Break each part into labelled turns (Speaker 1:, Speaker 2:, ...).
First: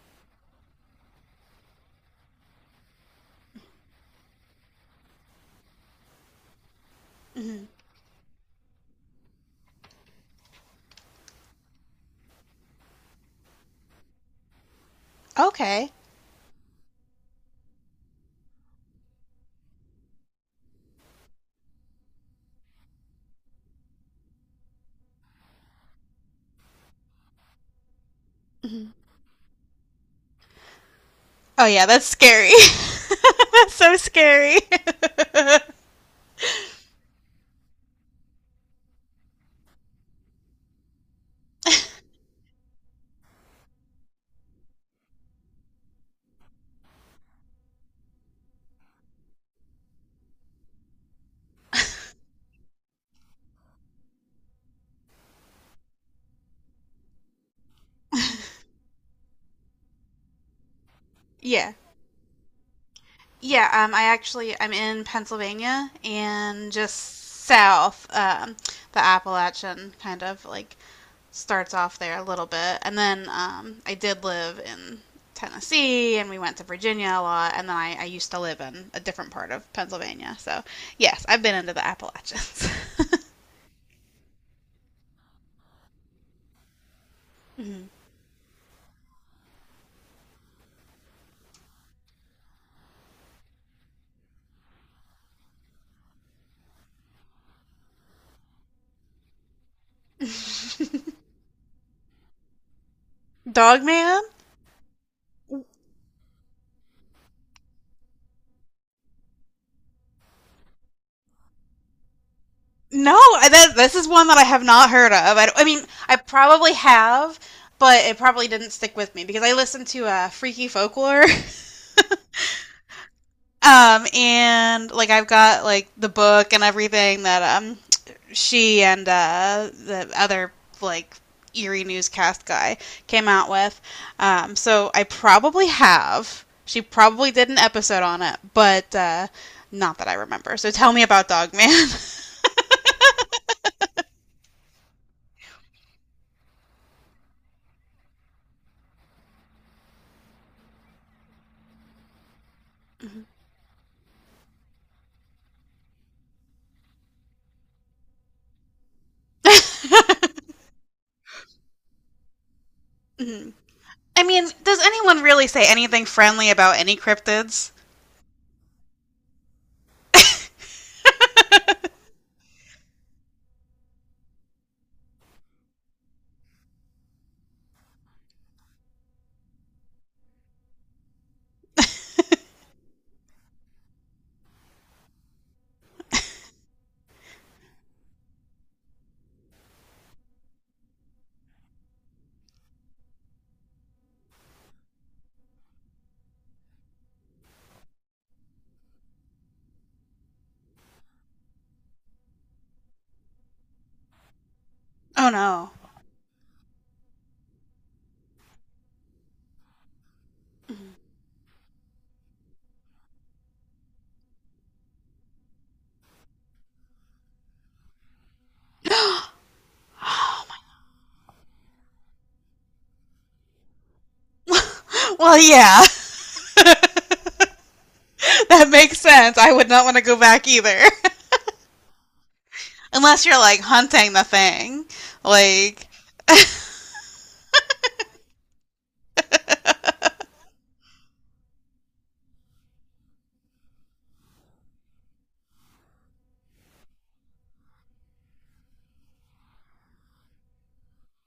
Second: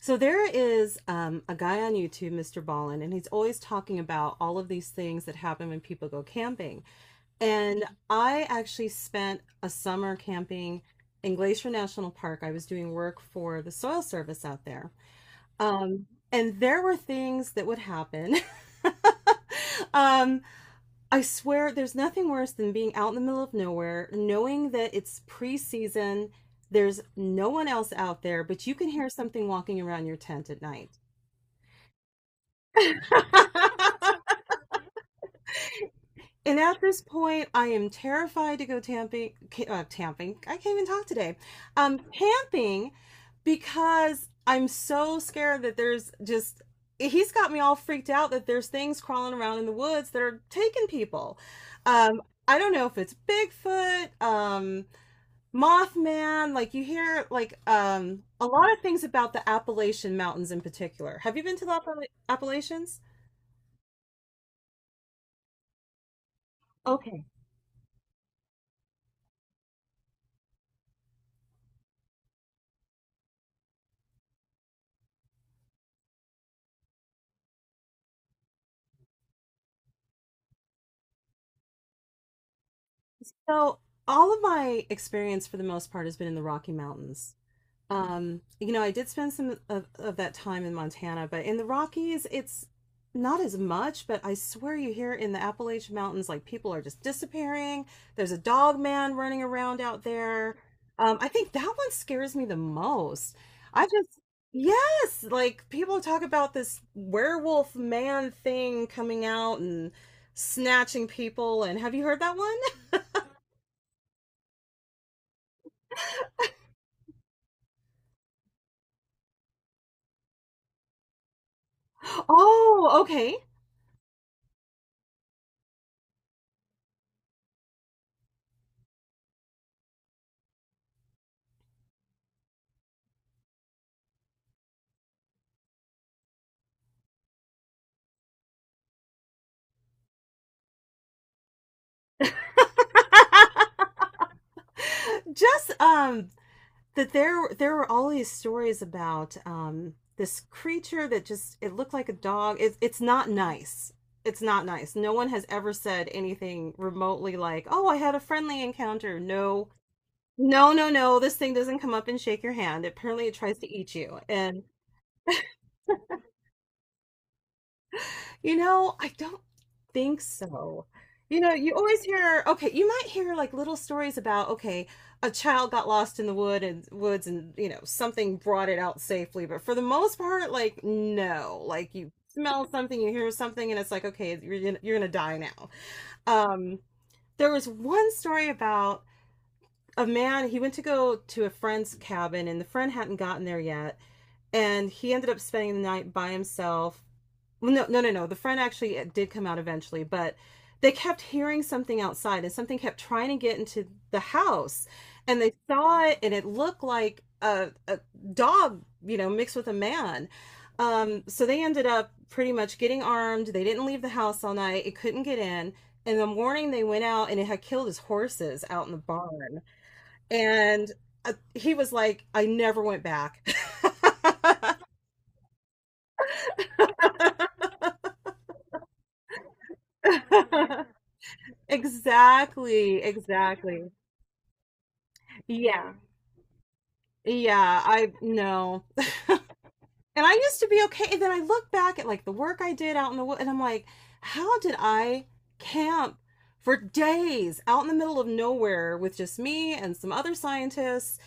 Speaker 1: So there is a guy on YouTube, Mr. Ballin, and he's always talking about all of these things that happen when people go camping.
Speaker 2: Hmm.
Speaker 1: And I actually spent a summer camping in Glacier National Park. I was doing work for the Soil Service out there.
Speaker 2: Okay.
Speaker 1: Um, and there were things that would happen. Um, I swear there's nothing worse than being out in the middle of nowhere, knowing that it's pre-season, there's no one else out there, but you can
Speaker 2: Hmm.
Speaker 1: hear something walking around your tent at night.
Speaker 2: Oh yeah, that's scary. That's so scary.
Speaker 1: And at this point, I am terrified to go tamping. Tamping. I can't even talk today. Camping because I'm so scared that there's just. He's got me all freaked out that there's things crawling around in the woods that are taking people. I don't know if it's Bigfoot, Mothman. Like you hear like a lot of things about the Appalachian Mountains in particular. Have you been to the
Speaker 2: Yeah.
Speaker 1: Appalachians?
Speaker 2: Yeah, I'm in Pennsylvania and
Speaker 1: Okay.
Speaker 2: just south, the Appalachian kind of like starts off there a little bit, and then I did live in Tennessee, and we went to Virginia a lot, and then I used to live in a different part of Pennsylvania. So yes, I've been into the Appalachians.
Speaker 1: So all of my experience for the most part has been in the Rocky Mountains.
Speaker 2: Mhm.
Speaker 1: I did spend some of that time in Montana, but in the Rockies, it's not as much, but I swear you hear in the Appalachian Mountains, like people are just disappearing. There's a dog man running around out there. I think that one scares me the most.
Speaker 2: Dog
Speaker 1: I just,
Speaker 2: man?
Speaker 1: yes, like people talk about this werewolf man thing coming out and snatching people. And have you heard that one?
Speaker 2: No, this is one that I have not heard of. I mean, I probably have, but it probably didn't stick with me because I listened to Freaky Folklore,
Speaker 1: Oh, okay.
Speaker 2: and like I've got like the book and everything that she and the other like eerie newscast guy came out with. So I probably have. She probably did an episode on it, but not that I remember. So tell me about Dogman.
Speaker 1: Just that there were all these stories about this creature that just it looked like a dog. It's not nice. It's not nice. No one has ever said anything remotely like, "Oh, I had a friendly encounter." No. No, no, no. This thing doesn't come up and shake your hand. Apparently it
Speaker 2: Mhm.
Speaker 1: tries to eat you.
Speaker 2: I mean,
Speaker 1: And
Speaker 2: does anyone really say anything friendly about any cryptids?
Speaker 1: you know, I don't think so. You know, you always hear, okay, you might hear like little stories about, okay, a child got lost in the woods and, you know, something brought it out safely. But for the most part, like, no, like you smell something, you hear something, and it's like, okay, you're gonna die now. Um, there was one story about a man, he went to go to a friend's cabin and the friend hadn't gotten there yet. And he ended up spending the night by himself, well, no, no, no, no, the friend actually did come out eventually, but they kept hearing something outside and something kept trying to get into the house
Speaker 2: Oh
Speaker 1: and they
Speaker 2: no.
Speaker 1: saw it and it looked like a dog, mixed with a man. So they ended up pretty much getting armed, they didn't leave the house all night, it couldn't get in. In the morning they went out and it had killed his horses out in the barn. And he was like, I never went back.
Speaker 2: Well, yeah, that makes sense. I would not want to go back either.
Speaker 1: Exactly,
Speaker 2: Unless you're like
Speaker 1: exactly.
Speaker 2: hunting the thing. Like,
Speaker 1: Yeah. Yeah, I know. And I used to be okay. And then I look back at like the work I did out in the woods, and I'm like, how did I camp for days out in the middle of nowhere with just me and some other scientists?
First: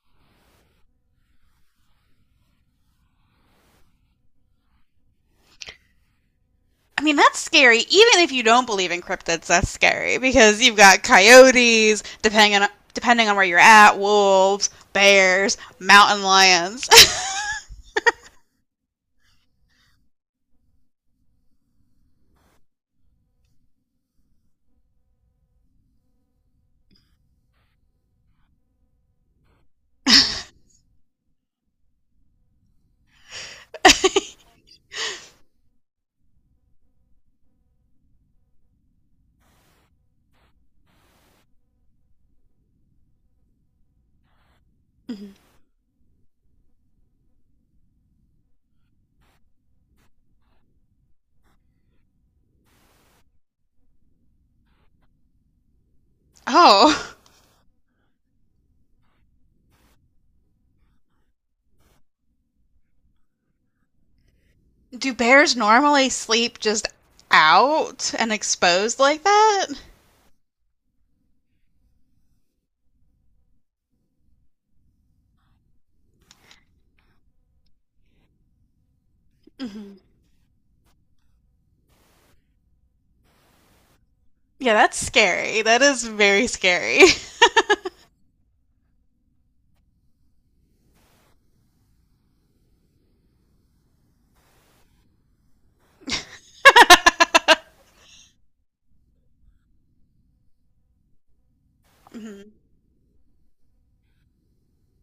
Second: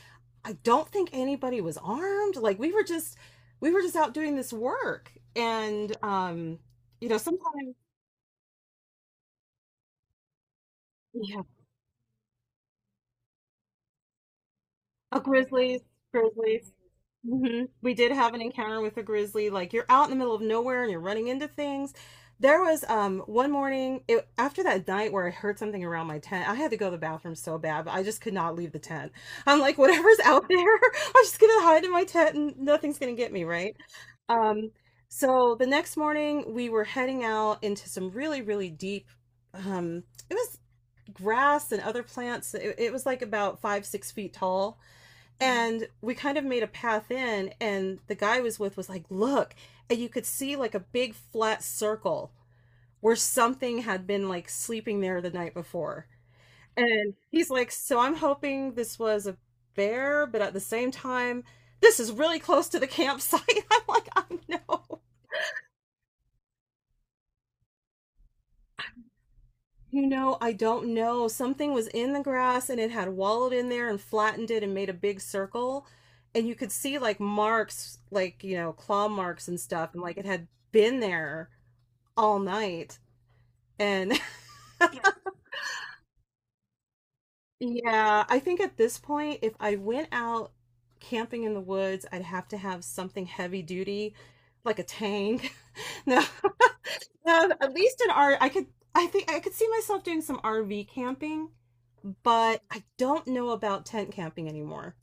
Speaker 1: I don't think anybody was armed. Like we were just out doing this work. And
Speaker 2: I
Speaker 1: you
Speaker 2: mean,
Speaker 1: know,
Speaker 2: that's
Speaker 1: sometimes,
Speaker 2: scary. Even if you don't believe in cryptids, that's scary because you've got
Speaker 1: yeah,
Speaker 2: coyotes, depending on where you're at, wolves,
Speaker 1: oh,
Speaker 2: bears,
Speaker 1: grizzlies,
Speaker 2: mountain
Speaker 1: grizzlies.
Speaker 2: lions.
Speaker 1: Hmm. We did have an encounter with a grizzly. Like you're out in the middle of nowhere and you're running into things. There was one morning after that night where I heard something around my tent. I had to go to the bathroom so bad, but I just could not leave the tent. I'm like, whatever's out there, I'm just gonna hide in my tent and nothing's gonna get me, right? Um, so the next morning we were heading out into some really, really deep. Um, it was grass and other plants. It was like about 5, 6 feet tall and we kind of made a path in, and the guy I was with was like, look. And you could see like a big flat circle where something had been like sleeping there the night before. And
Speaker 2: Oh,
Speaker 1: he's like, so I'm hoping this was a bear, but at the same time, this is really close to the campsite. I'm like, I know.
Speaker 2: do bears normally sleep just out and exposed like that?
Speaker 1: You know, I don't know. Something was in the grass and it had wallowed in there and flattened it and made a big circle. And you could see like marks, like, you know, claw marks and stuff. And
Speaker 2: Mm-hmm.
Speaker 1: like it had been there all night. And
Speaker 2: Yeah, that's scary. That is very scary.
Speaker 1: yeah, I think at this point, if I went out camping in the woods, I'd have to have something heavy duty, like a tank. No, no, at least an R. I think I could see myself doing some RV camping,
Speaker 2: Mhm.
Speaker 1: but I don't know about tent camping anymore.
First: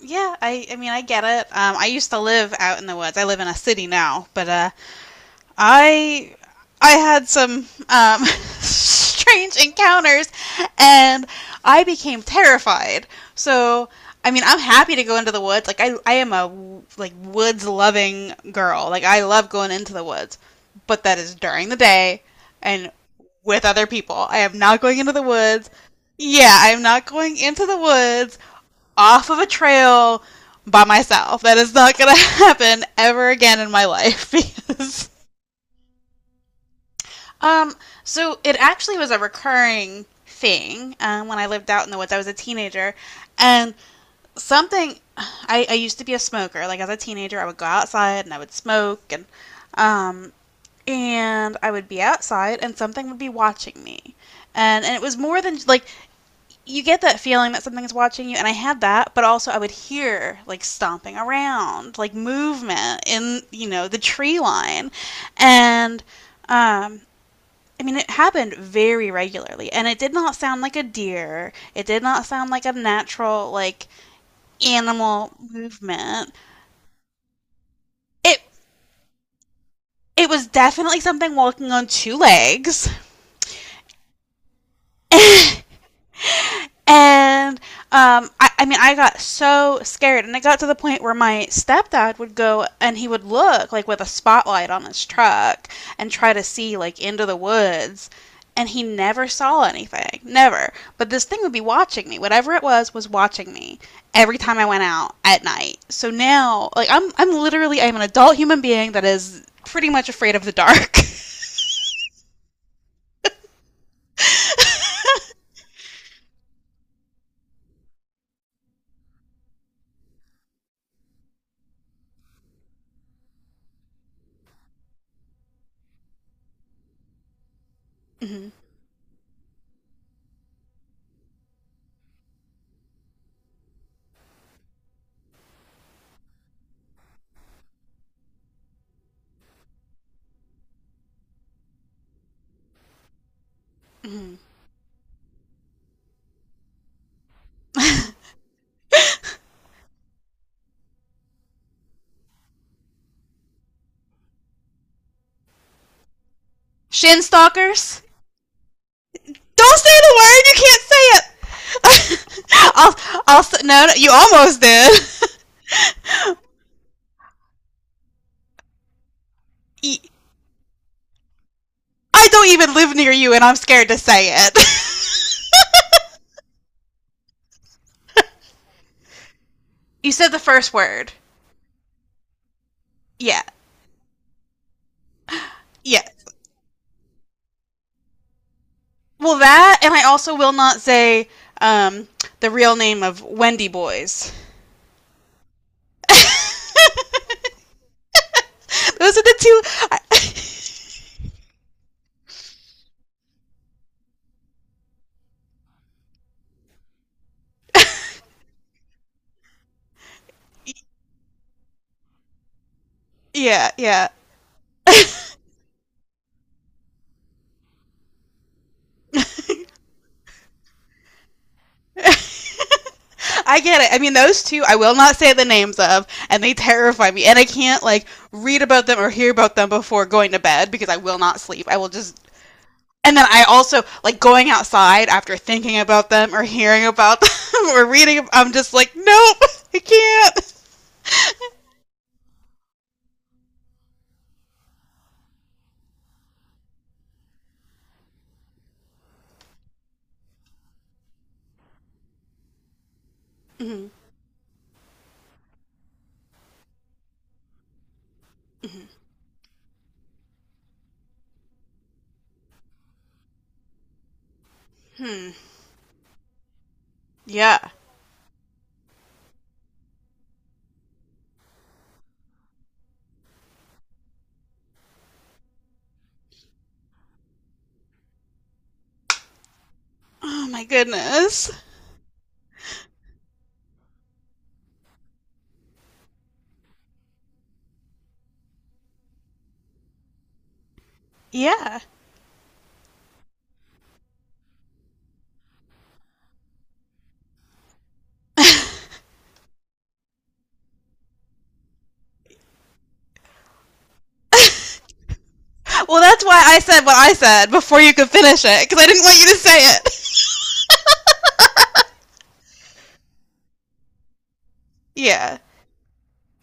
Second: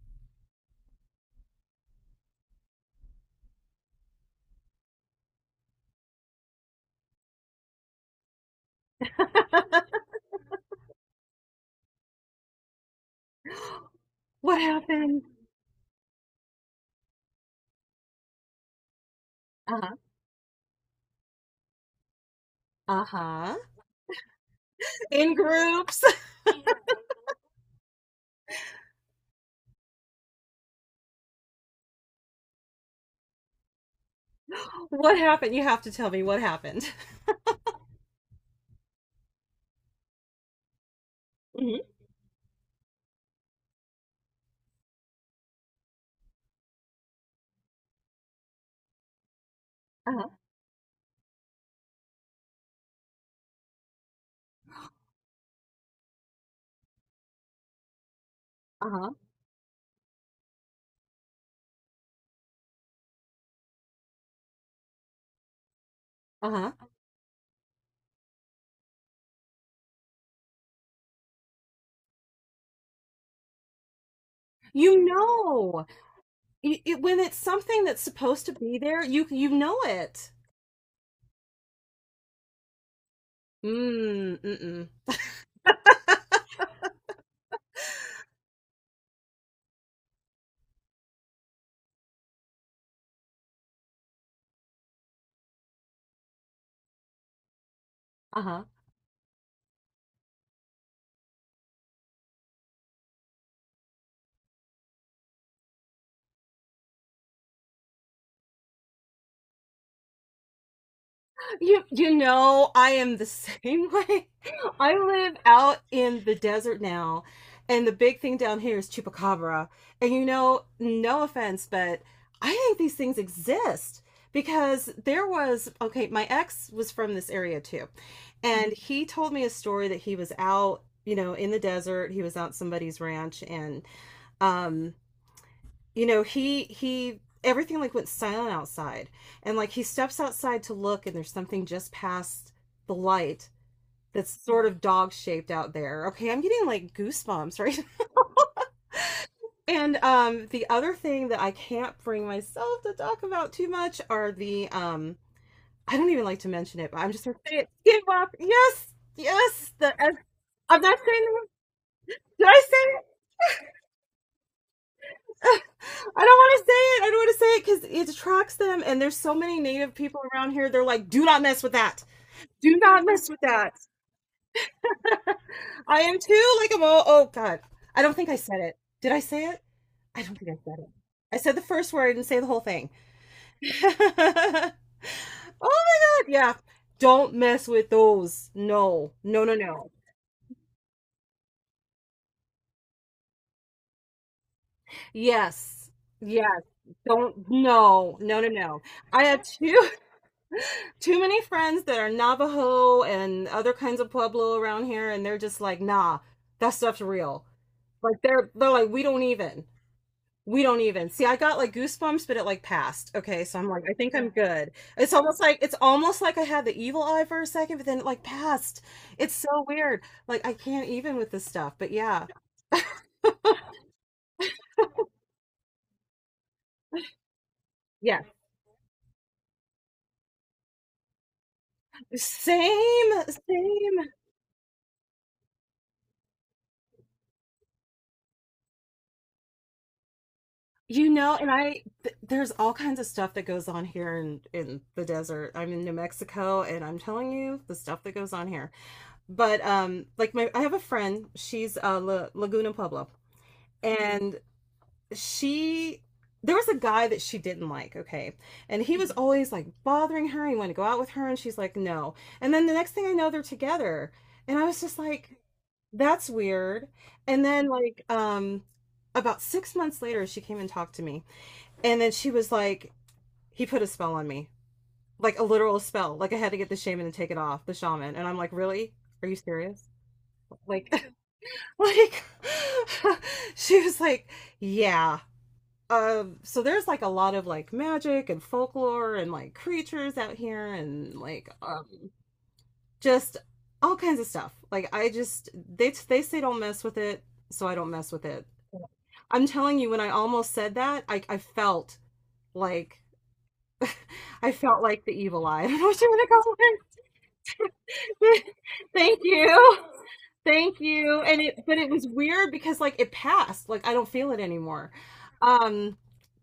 Speaker 2: Yeah, I mean I get it. I used to live out in the woods. I live in a city now, but I I had some strange encounters, and I became terrified. So I mean, I'm
Speaker 1: What?
Speaker 2: happy to go into the woods. Like I am a like woods loving girl. Like I love going into
Speaker 1: Uh-huh.
Speaker 2: the woods, but that is during the day and
Speaker 1: Uh-huh.
Speaker 2: with other people. I am not going into the
Speaker 1: In
Speaker 2: woods.
Speaker 1: groups.
Speaker 2: Yeah, I am not going into the woods off of a trail by myself. That is not going to happen ever again in my life because
Speaker 1: What happened? You have to tell me what happened.
Speaker 2: um, so it actually was a recurring thing when I lived out in
Speaker 1: Hmm.
Speaker 2: the woods. I was a teenager, and I used to be a smoker. Like as a teenager, I would go outside and I would smoke, and
Speaker 1: Uh-huh.
Speaker 2: um, and I would be outside, and something would be watching me, and it was more than like you get that feeling that something's watching you, and I had
Speaker 1: Uh-huh.
Speaker 2: that, but also I would hear like stomping around, like movement in the tree line, and
Speaker 1: Uh-huh.
Speaker 2: um I mean, it happened very regularly, and it did not sound like a deer. It did not sound like a natural, like
Speaker 1: You
Speaker 2: animal
Speaker 1: know,
Speaker 2: movement.
Speaker 1: when it's something that's
Speaker 2: It
Speaker 1: supposed to be there, you know
Speaker 2: it
Speaker 1: it.
Speaker 2: was definitely something walking on two legs.
Speaker 1: Mm, mm-mm.
Speaker 2: And I mean, I got so scared, and it got to the point where my stepdad would go and he would look like with a spotlight on his truck and try to see like into the woods,
Speaker 1: Uh-huh.
Speaker 2: and he never saw anything, never. But this thing would be watching me. Whatever it was watching me every time I went out at night. So now, like, I'm literally I'm an adult human being that is pretty much afraid of the dark.
Speaker 1: You know, I am the same way. I live out in the desert now, and the big thing down here is chupacabra. And you know, no offense, but I think these things exist because there was, okay, my ex was from this area too.
Speaker 2: Hmm.
Speaker 1: And he told me a story that he was out, you know, in the desert. He was out somebody's ranch and um you know, he everything like went silent outside. And like he steps outside to look and there's something just past the light
Speaker 2: Hmm.
Speaker 1: that's sort of dog shaped out there. Okay, I'm getting like goosebumps, right? And the other thing that I can't bring myself to talk about too much are the I don't even like to mention it, but I'm
Speaker 2: Shin
Speaker 1: just gonna say it.
Speaker 2: stalkers.
Speaker 1: Skinwalker. Yes, yes,
Speaker 2: Don't
Speaker 1: the
Speaker 2: say the word. You
Speaker 1: I'm
Speaker 2: can't
Speaker 1: not
Speaker 2: say
Speaker 1: saying the word- Did
Speaker 2: it.
Speaker 1: I
Speaker 2: I'll.
Speaker 1: say
Speaker 2: I'll. No, no. You almost did.
Speaker 1: it? I don't want to say it. I don't want to say it because it attracts them, and there's so many native
Speaker 2: I
Speaker 1: people around here. They're like, "Do not mess with that.
Speaker 2: I don't even
Speaker 1: Do
Speaker 2: live
Speaker 1: not
Speaker 2: near
Speaker 1: mess
Speaker 2: you,
Speaker 1: with
Speaker 2: and I'm
Speaker 1: that."
Speaker 2: scared to say it.
Speaker 1: I am too. Like I'm all. Oh God, I don't think I said it. Did I say it?
Speaker 2: You
Speaker 1: I
Speaker 2: said
Speaker 1: don't
Speaker 2: the
Speaker 1: think I
Speaker 2: first
Speaker 1: said it.
Speaker 2: word.
Speaker 1: I said the first word. I didn't say the whole thing.
Speaker 2: Yeah.
Speaker 1: Oh my
Speaker 2: Yeah.
Speaker 1: God. Yeah. Don't mess with those. No.
Speaker 2: Well,
Speaker 1: No. No.
Speaker 2: that,
Speaker 1: No.
Speaker 2: and I also will not say um, the real name of Wendy Boys.
Speaker 1: Yes. Yes. Don't. No. No. No. No.
Speaker 2: Those are
Speaker 1: I
Speaker 2: the
Speaker 1: have
Speaker 2: two.
Speaker 1: two.
Speaker 2: I-
Speaker 1: Too many friends that are Navajo and other kinds of Pueblo around here, and they're just like, nah, that stuff's real. Like they're like, we don't even. We don't even. See, I got like goosebumps, but it like passed. Okay, so I'm
Speaker 2: yeah.
Speaker 1: like, I
Speaker 2: Yeah.
Speaker 1: think I'm good. It's almost like I had the evil eye for a second, but then it like passed. It's so weird. Like I can't even with this stuff. But yeah.
Speaker 2: I get it. I mean, those two I will not say the names of, and they terrify me. And I can't like
Speaker 1: Yeah.
Speaker 2: read about them or hear about them before going to bed because I will not sleep. I will just.
Speaker 1: Same,
Speaker 2: And then I also
Speaker 1: same.
Speaker 2: like going outside after thinking about them or hearing about them or reading. I'm just like, nope, I can't.
Speaker 1: You know, and I th there's all kinds of stuff that goes on here in the desert. I'm in New Mexico and I'm telling you the stuff that goes on here. But like my I have a friend, she's La Laguna Pueblo,
Speaker 2: Mhm,
Speaker 1: and she there was a guy that she didn't like, okay? And
Speaker 2: mhm,
Speaker 1: he was always like bothering her. He wanted to go out with her and she's like, "No." And then the next thing I know they're together. And I was just
Speaker 2: hmm.
Speaker 1: like, that's weird. And then
Speaker 2: Yeah.
Speaker 1: like about 6 months later she came and talked to me. And then she was like, he put a spell on me, like a literal spell. Like I had to get the shaman and take it off, the shaman. And I'm like, really? Are you serious?
Speaker 2: Oh my
Speaker 1: Like,
Speaker 2: goodness.
Speaker 1: like she was like, yeah. So there's like a lot of like magic and folklore and like creatures out here, and like
Speaker 2: Yeah.
Speaker 1: just all kinds of stuff. Like I just they say don't mess with it, so I don't mess with it. I'm telling you, when I almost said that, I like felt like the evil eye. I was
Speaker 2: Well,
Speaker 1: doing
Speaker 2: that's
Speaker 1: a
Speaker 2: why I
Speaker 1: compliment.
Speaker 2: said what I said before you could finish it because I didn't want
Speaker 1: Thank
Speaker 2: you to say
Speaker 1: you.
Speaker 2: it.
Speaker 1: Thank you. And it but it was weird because like it passed. Like I don't feel it anymore.
Speaker 2: Yeah.
Speaker 1: Um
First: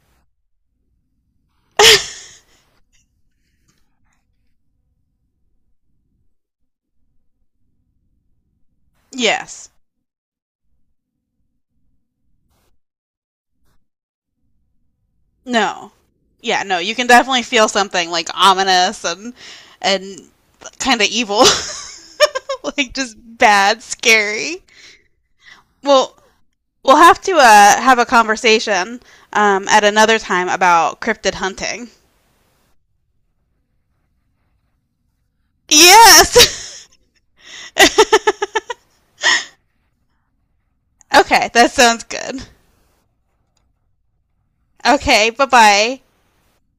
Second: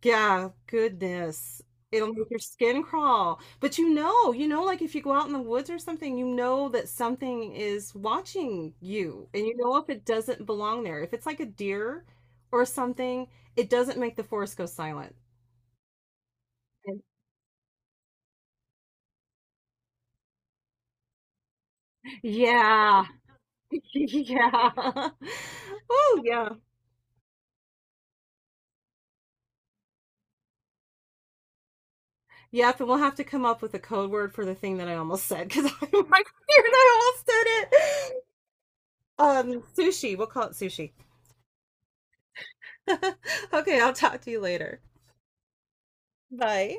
Speaker 1: yeah, goodness. It'll make your skin crawl. But you know, like if you go out in the woods or something, you know that something is watching you. And you
Speaker 2: Yes.
Speaker 1: know if it doesn't belong there. If it's like a deer or something, it doesn't make the forest go silent.
Speaker 2: No. Yeah. No. You
Speaker 1: And-
Speaker 2: can definitely feel something like ominous and kind of evil, like
Speaker 1: Yeah.
Speaker 2: just bad, scary.
Speaker 1: Yeah.
Speaker 2: Well,
Speaker 1: Oh, yeah.
Speaker 2: we'll have to have a conversation at another time about cryptid hunting.
Speaker 1: Yep, and we'll have to come up with a code word for the thing that I almost said because I'm like,
Speaker 2: Yes!
Speaker 1: I almost said it. Sushi. We'll call it sushi.
Speaker 2: Okay, that sounds good.
Speaker 1: Okay, I'll talk to you later.
Speaker 2: Okay, bye bye.
Speaker 1: Bye.